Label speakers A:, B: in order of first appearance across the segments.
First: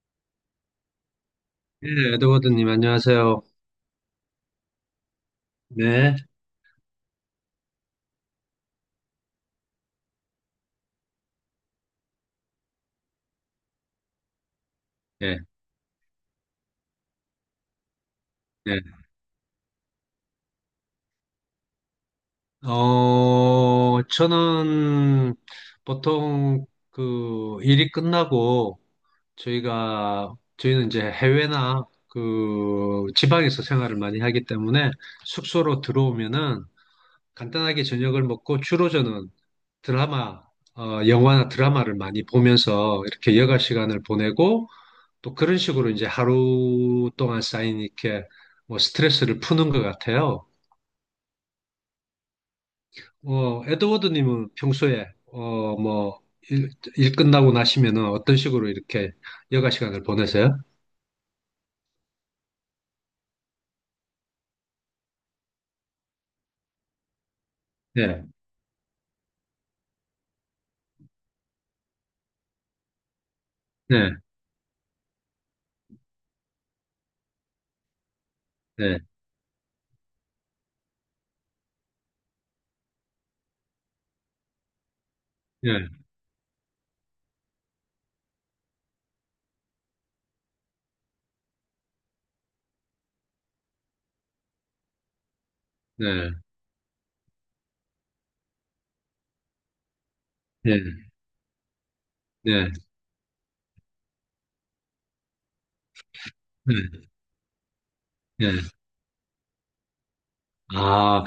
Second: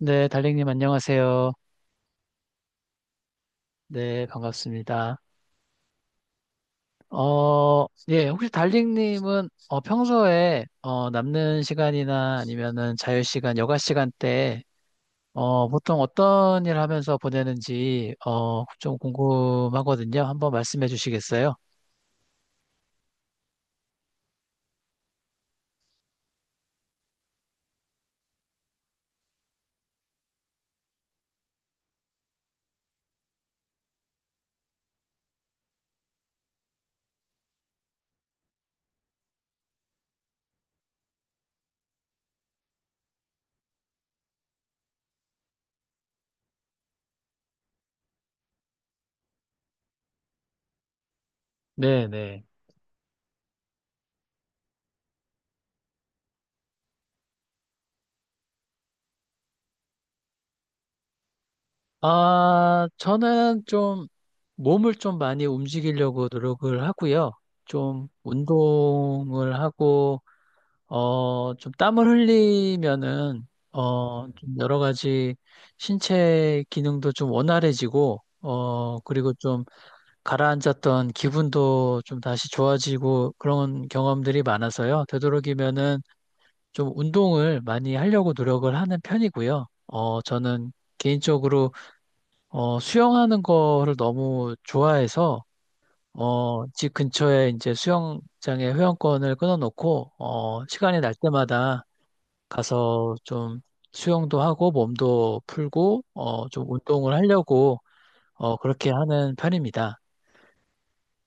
A: 네, 달링님 안녕하세요.
B: 네, 에드워드님, 안녕하세요.
A: 네, 반갑습니다.
B: 네,
A: 예, 혹시 달링님은 평소에 남는 시간이나 아니면은 자유 시간, 여가 시간 때
B: 예,
A: 보통 어떤 일 하면서 보내는지
B: 예.
A: 좀 궁금하거든요. 한번 말씀해 주시겠어요?
B: 저는 보통 그 일이 끝나고 저희는 이제 해외나 그 지방에서 생활을 많이 하기 때문에 숙소로 들어오면은 간단하게 저녁을 먹고 주로 저는 드라마, 영화나 드라마를 많이 보면서 이렇게 여가 시간을 보내고 또 그런 식으로 이제 하루 동안 쌓인 이렇게 뭐 스트레스를 푸는 것 같아요.
A: 네, 네.
B: 에드워드님은 평소에 뭐 일, 일 끝나고 나시면은 어떤 식으로 이렇게 여가 시간을 보내세요?
A: 아, 저는 좀 몸을 좀 많이 움직이려고 노력을 하고요. 좀
B: 네,
A: 운동을 하고 좀 땀을 흘리면은,
B: 네,
A: 좀 여러 가지 신체 기능도 좀 원활해지고,
B: 네,
A: 그리고 좀 가라앉았던 기분도 좀 다시 좋아지고 그런 경험들이 많아서요.
B: 네,
A: 되도록이면은 좀 운동을 많이 하려고 노력을 하는 편이고요. 저는 개인적으로, 수영하는 거를 너무 좋아해서,
B: 네,
A: 집 근처에 이제 수영장에 회원권을 끊어놓고,
B: 네,
A: 시간이 날 때마다
B: 네,
A: 가서 좀 수영도 하고 몸도 풀고 좀
B: 네,
A: 운동을 하려고
B: 네.
A: 그렇게 하는 편입니다.
B: 아,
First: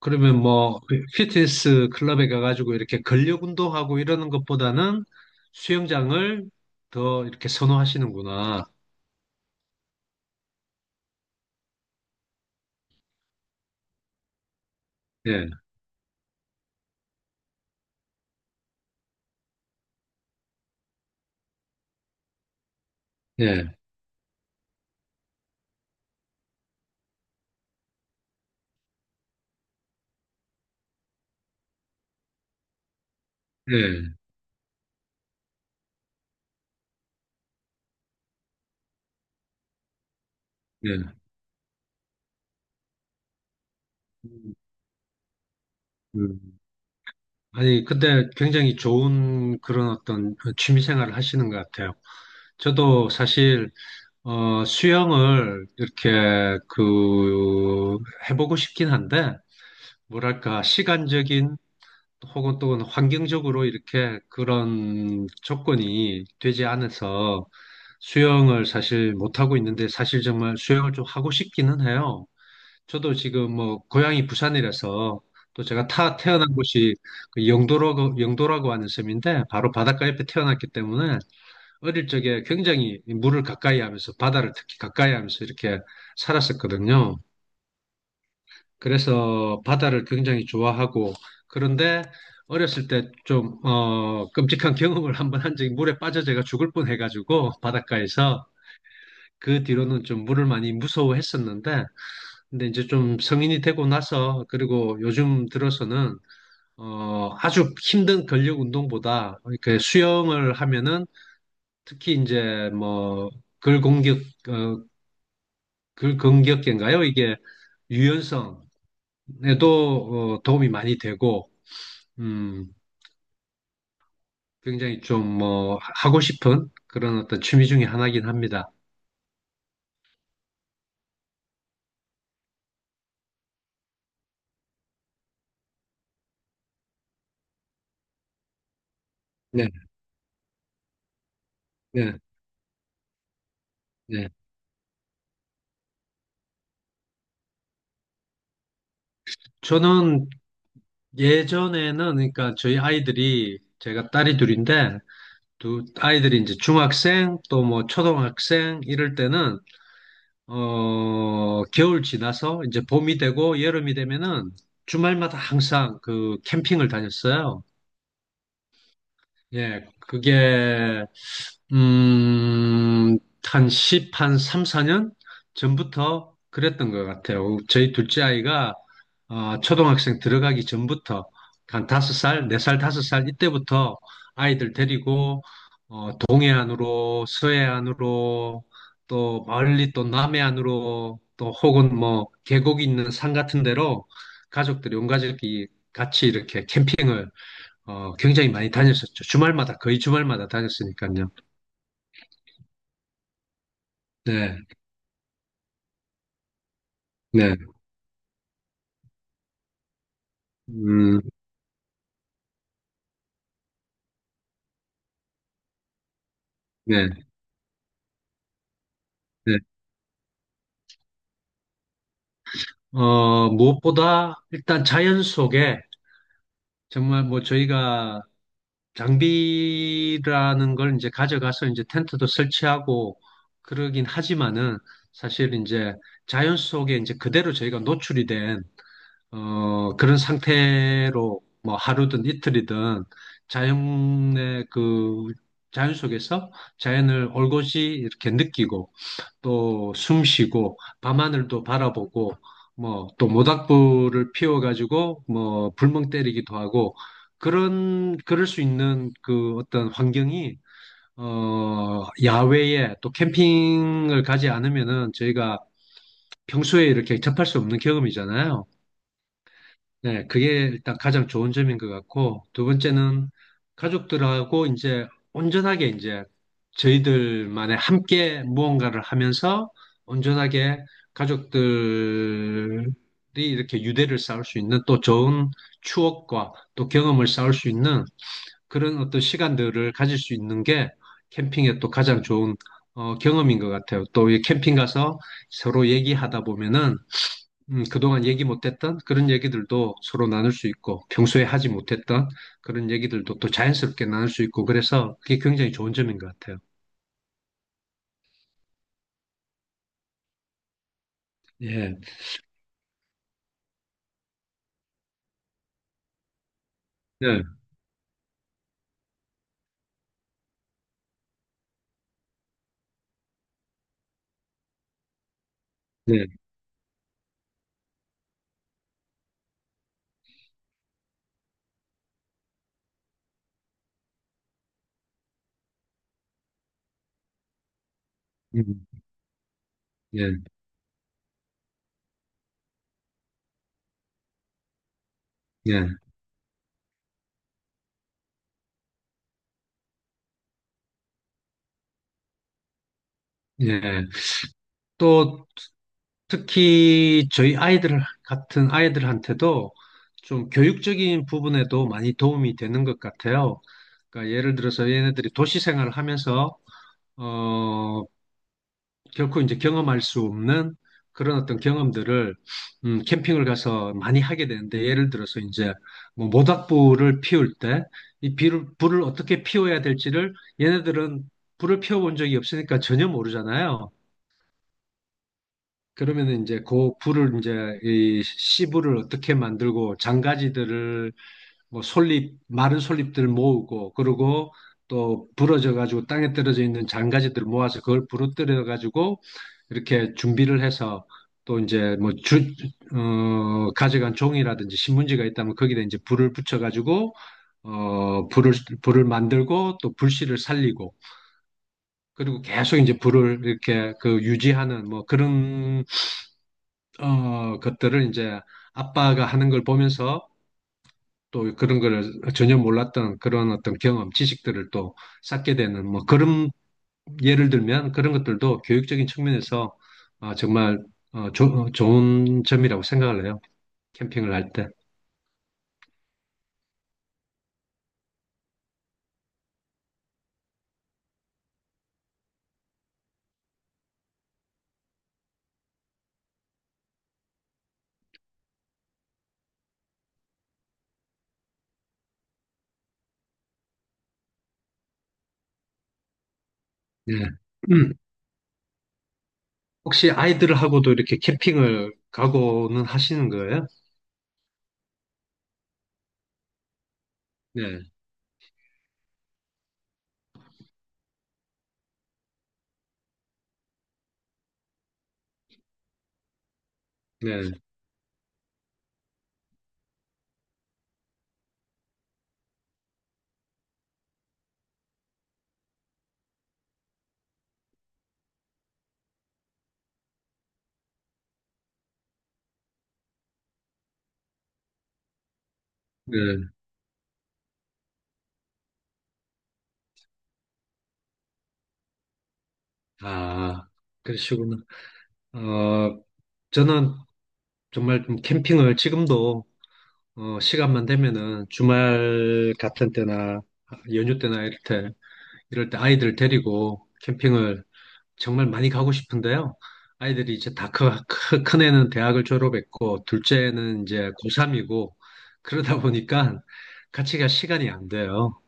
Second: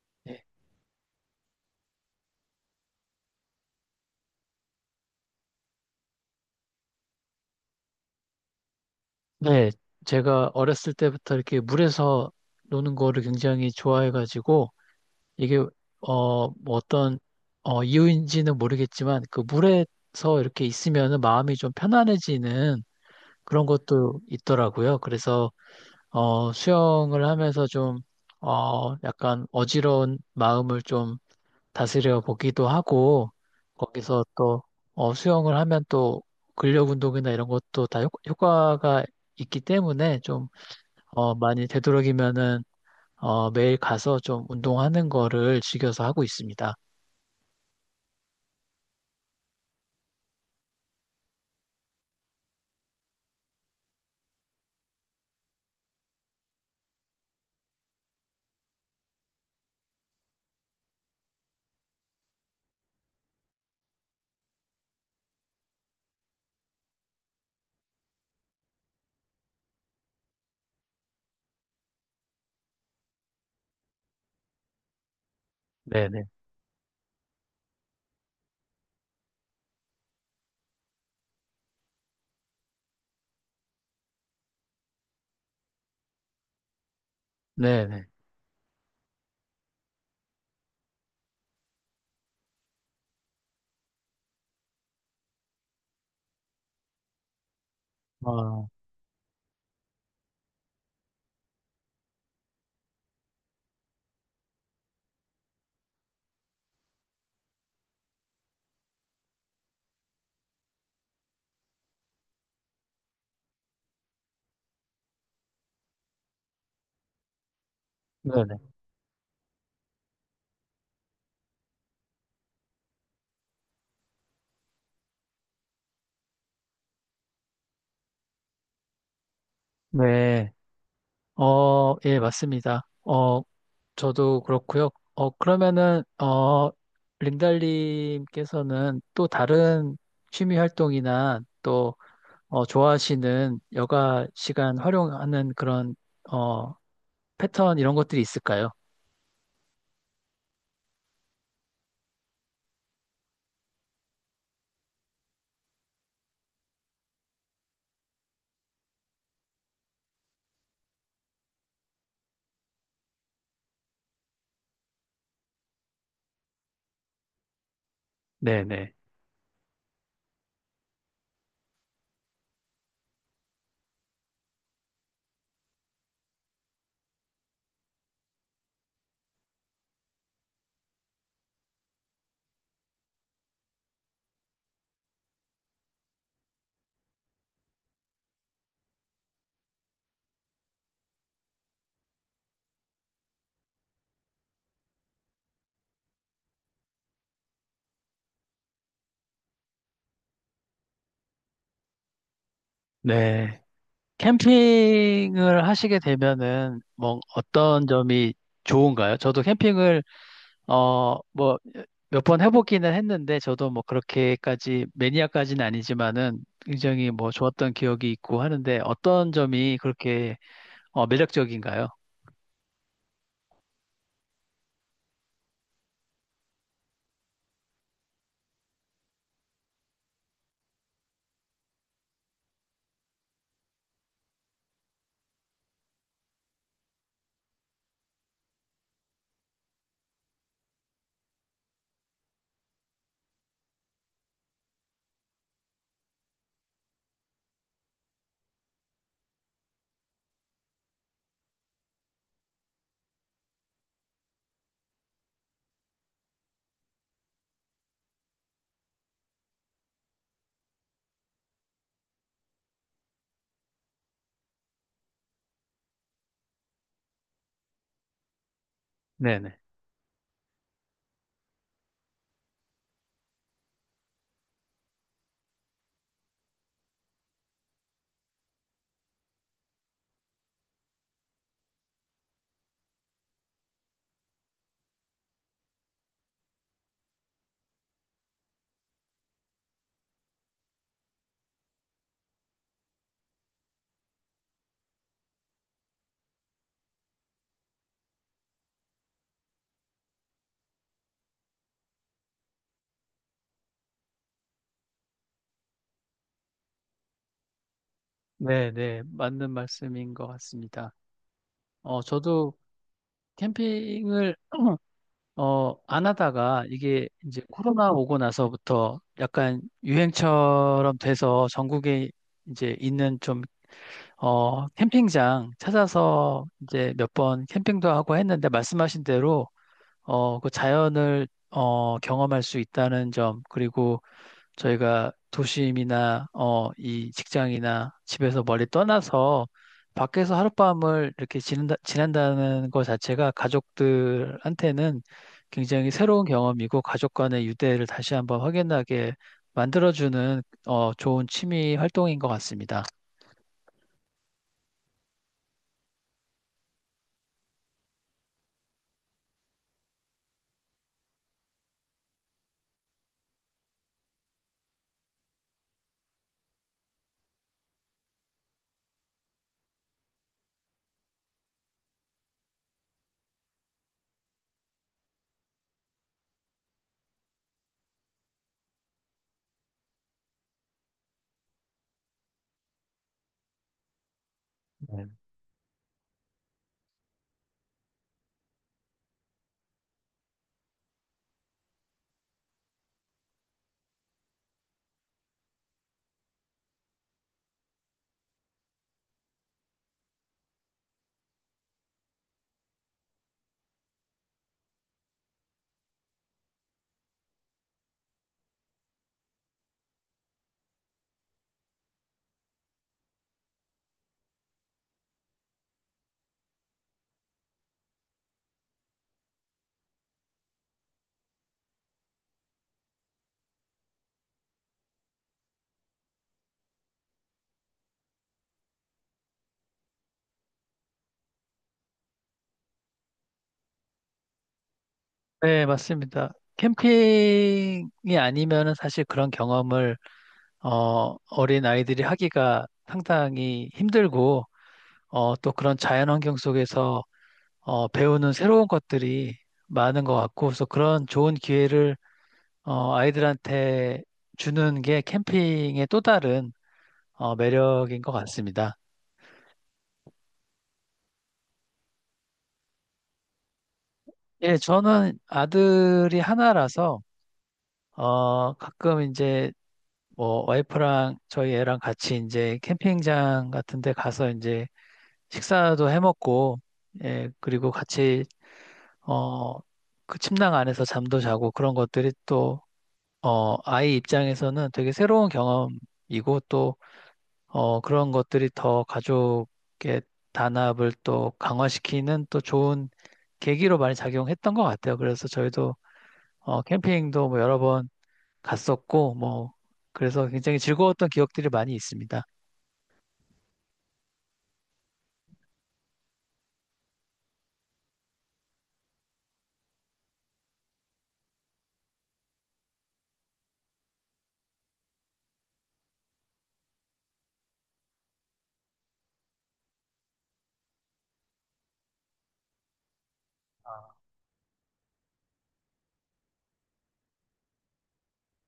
B: 그러면
A: 네,
B: 뭐 피트니스 클럽에 가가지고 이렇게 근력 운동하고 이러는 것보다는 수영장을 더 이렇게 선호하시는구나.
A: 네, 제가 어렸을 때부터 이렇게 물에서 노는 거를 굉장히 좋아해가지고
B: 예,
A: 이게 어, 뭐 어떤 이유인지는 모르겠지만 그 물에서 이렇게 있으면은 마음이 좀 편안해지는 그런
B: 예,
A: 것도 있더라고요. 그래서 수영을 하면서 좀 약간 어지러운 마음을 좀 다스려 보기도 하고
B: 예,
A: 거기서 또 수영을 하면 또 근력 운동이나 이런 것도 다 효과가 있기 때문에 좀
B: 예.
A: 많이 되도록이면은 매일 가서 좀
B: 음.
A: 운동하는 거를 즐겨서 하고
B: 음.
A: 있습니다.
B: 아니, 근데 굉장히 좋은 그런 어떤 취미 생활을 하시는 것 같아요. 저도 사실, 수영을 이렇게 그, 해보고 싶긴 한데, 뭐랄까, 시간적인 혹은 또는 환경적으로 이렇게 그런 조건이 되지 않아서 수영을 사실 못하고 있는데, 사실 정말 수영을 좀 하고 싶기는 해요. 저도 지금 뭐 고향이 부산이라서 또 제가 타
A: 네네.
B: 태어난 곳이 그 영도라고 하는 섬인데 바로 바닷가 옆에 태어났기 때문에 어릴 적에 굉장히 물을 가까이 하면서 바다를 특히 가까이 하면서 이렇게 살았었거든요.
A: 네네.
B: 그래서 바다를 굉장히 좋아하고, 그런데 어렸을 때 좀 끔찍한 경험을 한번 한 적이, 물에 빠져 제가 죽을 뻔 해가지고 바닷가에서,
A: 어,
B: 그 뒤로는 좀 물을 많이 무서워했었는데 근데 이제 좀 성인이 되고 나서 그리고 요즘 들어서는 아주 힘든 근력 운동보다 이렇게 수영을 하면은 특히 이제 뭐 근공격 어 근근격계인가요? 이게
A: 네네.
B: 유연성에도 도움이 많이 되고, 음 굉장히 좀 뭐 하고 싶은 그런 어떤 취미 중에 하나긴 합니다.
A: 네. 예, 맞습니다. 어, 저도 그렇고요. 그러면은 린달님께서는 또
B: 네,
A: 다른 취미 활동이나 또
B: 네,
A: 좋아하시는 여가
B: 네.
A: 시간 활용하는 그런 어, 패턴 이런 것들이 있을까요?
B: 저는 예전에는, 그러니까 저희 아이들이, 제가 딸이 둘인데 두 아이들이 이제 중학생 또 뭐 초등학생 이럴 때는 겨울 지나서 이제 봄이 되고 여름이 되면은 주말마다 항상 그 캠핑을 다녔어요.
A: 네네.
B: 예, 그게, 음, 한 10, 한 3, 4년 전부터 그랬던 것 같아요. 저희 둘째 아이가 초등학생 들어가기 전부터, 한 5살, 4살, 5살, 이때부터 아이들 데리고 동해안으로, 서해안으로, 또 멀리 또 남해안으로, 또 혹은 뭐 계곡이 있는 산 같은 데로 가족들이, 온 가족이 같이 이렇게 캠핑을 굉장히 많이 다녔었죠. 주말마다, 거의 주말마다 다녔으니까요.
A: 네.
B: 네,
A: 캠핑을 하시게 되면은 뭐
B: 네,
A: 어떤 점이 좋은가요? 저도 캠핑을 어,
B: 음,
A: 뭐 몇 번 해보기는 했는데 저도 뭐 그렇게까지 매니아까지는 아니지만은
B: 네,
A: 굉장히 뭐 좋았던 기억이 있고 하는데 어떤
B: 네.
A: 점이 그렇게 매력적인가요?
B: 무엇보다 일단 자연 속에 정말, 뭐 저희가 장비라는 걸 이제 가져가서 이제 텐트도 설치하고 그러긴 하지만은 사실 이제 자연 속에 이제 그대로 저희가 노출이 된 그런 상태로 뭐 하루든 이틀이든 자연의 그 자연 속에서 자연을 올곧이 이렇게 느끼고 또 숨 쉬고 밤하늘도 바라보고 뭐 또 모닥불을 피워가지고 뭐 불멍 때리기도 하고 그런 그럴 수 있는 그 어떤 환경이, 야외에 또 캠핑을 가지 않으면은 저희가 평소에 이렇게 접할 수 없는 경험이잖아요.
A: 네네.
B: 네, 그게 일단 가장 좋은 점인 것 같고, 두 번째는 가족들하고 이제 온전하게 이제 저희들만의 함께 무언가를 하면서 온전하게 가족들이 이렇게 유대를 쌓을 수 있는 또 좋은 추억과 또 경험을 쌓을 수 있는 그런 어떤 시간들을 가질 수 있는 게 캠핑의 또 가장 좋은 경험인 것 같아요. 또 이 캠핑 가서 서로 얘기하다 보면은 그동안 얘기 못했던 그런 얘기들도 서로 나눌 수 있고, 평소에 하지 못했던 그런 얘기들도 또 자연스럽게 나눌 수 있고, 그래서 그게 굉장히 좋은 점인 것 같아요.
A: 네네. 맞는 말씀인 것 같습니다.
B: 예,
A: 저도 캠핑을 안 하다가 이게 이제
B: 예,
A: 코로나 오고 나서부터 약간 유행처럼 돼서 전국에 이제 있는 캠핑장
B: 예,
A: 찾아서 이제 몇 번 캠핑도 하고 했는데 말씀하신 대로, 그 자연을, 경험할 수 있다는 점, 그리고 저희가 도심이나 이 직장이나 집에서 멀리
B: 음,
A: 떠나서
B: 예,
A: 밖에서 하룻밤을 이렇게 지낸다는 것 자체가 가족들한테는
B: 예,
A: 굉장히 새로운 경험이고 가족 간의 유대를 다시 한번 확인하게 만들어주는 좋은 취미 활동인 것 같습니다.
B: 예. 또 특히 저희 아이들 같은 아이들한테도 좀 교육적인 부분에도 많이 도움이 되는 것 같아요. 그러니까 예를 들어서 얘네들이 도시 생활을 하면서 어, 결코 이제 경험할 수 없는 그런 어떤 경험들을, 캠핑을 가서 많이 하게 되는데, 예를 들어서 이제 뭐 모닥불을 피울 때 이 비를 불을 어떻게 피워야 될지를, 얘네들은 불을 피워본 적이 없으니까 전혀 모르잖아요.
A: 네.
B: 그러면 이제 그 불을, 이제 이 씨불을 어떻게 만들고 장가지들을 뭐 솔잎, 마른 솔잎들 모으고, 그리고 또 부러져 가지고 땅에 떨어져 있는 장가지들 모아서 그걸 부러뜨려 가지고 이렇게 준비를 해서, 또 이제 뭐 가져간 종이라든지 신문지가 있다면 거기다 이제 불을 붙여 가지고 어, 불을, 불을 만들고 또 불씨를 살리고, 그리고 계속 이제 불을 이렇게 그 유지하는 뭐 그런 것들을 이제 아빠가 하는 걸 보면서 또 그런 거를 전혀 몰랐던 그런 어떤 경험, 지식들을 또 쌓게 되는 뭐 그런, 예를 들면 그런 것들도 교육적인 측면에서 정말 좋은 점이라고 생각을 해요. 캠핑을 할 때.
A: 네, 맞습니다. 캠핑이 아니면은 사실 그런 경험을 어린 아이들이 하기가 상당히 힘들고 또 그런 자연 환경 속에서 배우는 새로운 것들이 많은 것 같고, 그래서 그런 좋은 기회를 아이들한테 주는 게 캠핑의 또 다른
B: 네.
A: 매력인 것 같습니다.
B: 혹시 아이들하고도 이렇게 캠핑을 가고는 하시는 거예요?
A: 예, 저는 아들이 하나라서
B: 네,
A: 가끔 이제 뭐 와이프랑 저희 애랑 같이 이제 캠핑장 같은 데 가서 이제 식사도 해 먹고, 예,
B: 네,
A: 그리고 같이 어, 그 침낭 안에서 잠도 자고 그런 것들이 또 아이 입장에서는 되게 새로운 경험이고 또, 그런 것들이 더 가족의 단합을 또 강화시키는 또 좋은 계기로 많이 작용했던 것 같아요. 그래서 저희도,
B: 네.
A: 캠핑도 뭐 여러 번 갔었고, 뭐, 그래서 굉장히 즐거웠던 기억들이 많이 있습니다.
B: 아, 그러시구나. 어, 저는 정말 좀 캠핑을 지금도 시간만 되면은 주말 같은 때나 연휴 때나 이럴 때 아이들 데리고 캠핑을 정말 많이 가고 싶은데요. 아이들이 이제 다 큰 애는 대학을 졸업했고, 둘째는 이제 고3이고, 그러다 보니까 같이 갈 시간이 안 돼요.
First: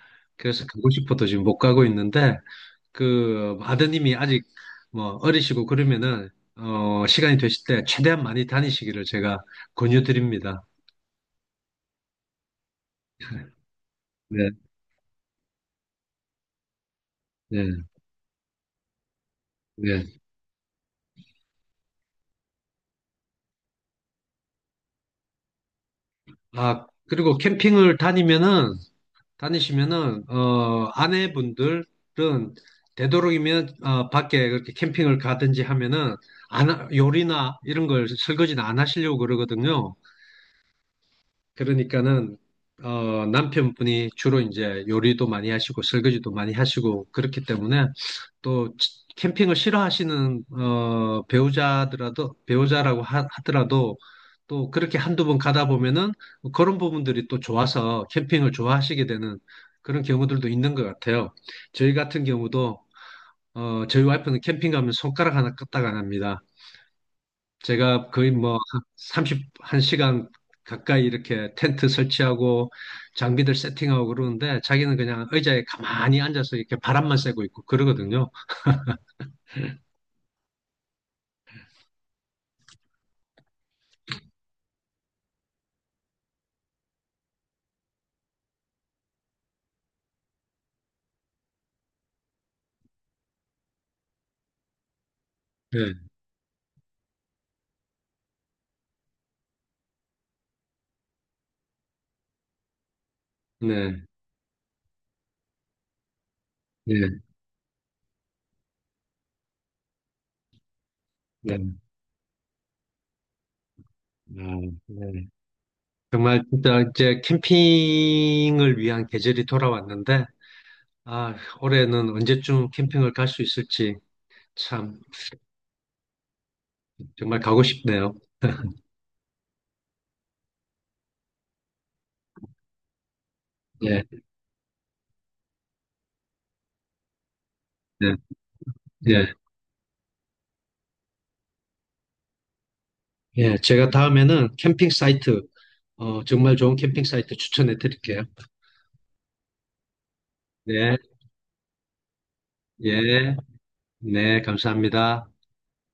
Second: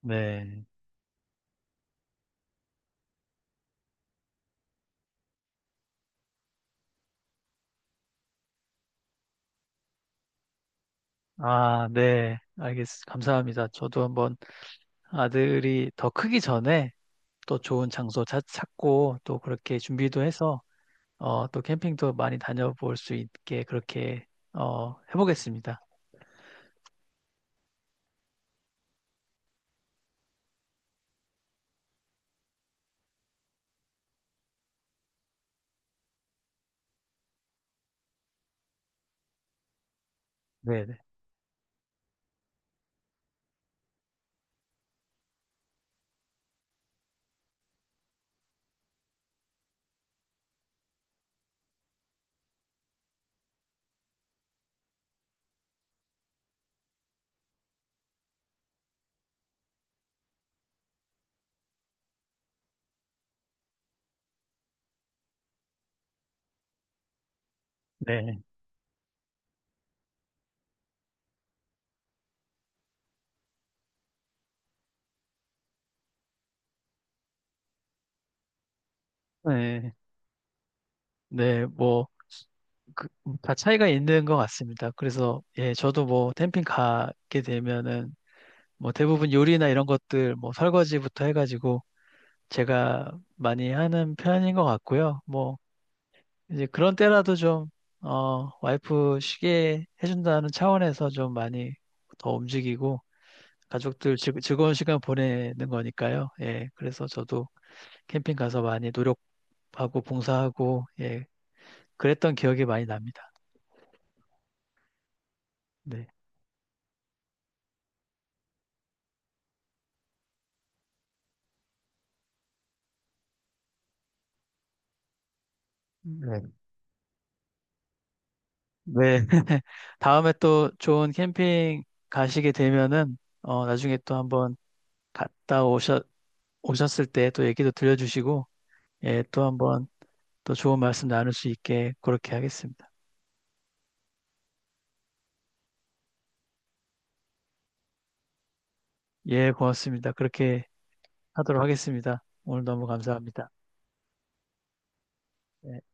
A: 네.
B: 그래서 가고 싶어도 지금 못 가고 있는데, 그 아드님이 아직 뭐 어리시고 그러면은 시간이 되실 때 최대한 많이 다니시기를 제가 권유드립니다.
A: 아, 네. 감사합니다. 저도 한번
B: 네,
A: 아들이 더 크기 전에 또
B: 네,
A: 좋은 장소 찾고 또 그렇게
B: 네.
A: 준비도 해서 또 캠핑도 많이 다녀볼 수 있게 그렇게 해보겠습니다.
B: 아, 그리고 캠핑을 다니면은, 다니시면은, 아내분들은 되도록이면 밖에 그렇게 캠핑을 가든지 하면은, 안, 하- 요리나 이런 걸, 설거지는 안 하시려고 그러거든요.
A: 네, 네,
B: 그러니까는 남편분이 주로 이제 요리도 많이 하시고, 설거지도 많이 하시고, 그렇기 때문에, 또 캠핑을 싫어하시는 배우자더라도, 배우자라고 하, 더라도또 그렇게 한두 번 가다 보면은 그런 부분들이 또 좋아서 캠핑을 좋아하시게 되는 그런 경우들도 있는 것 같아요. 저희 같은 경우도 저희 와이프는 캠핑 가면 손가락 하나 까딱 안 합니다. 제가 거의
A: 네,
B: 뭐 31시간 가까이 이렇게 텐트 설치하고 장비들 세팅하고 그러는데, 자기는 그냥 의자에 가만히 앉아서 이렇게 바람만 쐬고 있고 그러거든요.
A: 네, 네, 뭐, 그, 다 차이가 있는 것 같습니다. 그래서 예, 저도 뭐 캠핑 가게 되면은 뭐 대부분 요리나 이런 것들 뭐 설거지부터 해가지고 제가 많이 하는 편인 것 같고요. 뭐
B: 네.
A: 이제 그런 때라도 좀 와이프 쉬게 해준다는 차원에서 좀 많이 더 움직이고.
B: 네.
A: 가족들 즐거운 시간 보내는 거니까요. 예, 그래서
B: 네,
A: 저도 캠핑 가서 많이 노력하고 봉사하고 예,
B: 네,
A: 그랬던 기억이 많이 납니다.
B: 아, 네.
A: 네.
B: 정말 진짜 이제 캠핑을 위한 계절이 돌아왔는데, 아, 올해는 언제쯤 캠핑을 갈 수 있을지, 참,
A: 네.
B: 정말 가고 싶네요.
A: 네. 다음에 또 좋은 캠핑 가시게 되면은 나중에
B: 예,
A: 또 한번 갔다 오셨 오셨을 때 또 얘기도
B: 네,
A: 들려주시고 예,
B: 예,
A: 또 한번 또 좋은 말씀 나눌 수 있게 그렇게 하겠습니다.
B: 예. 제가 다음에는 캠핑 사이트, 정말 좋은 캠핑 사이트 추천해 드릴게요.
A: 예, 고맙습니다. 그렇게
B: 네,
A: 하도록 하겠습니다. 오늘 너무
B: 예,
A: 감사합니다.
B: 네, 감사합니다.
A: 예.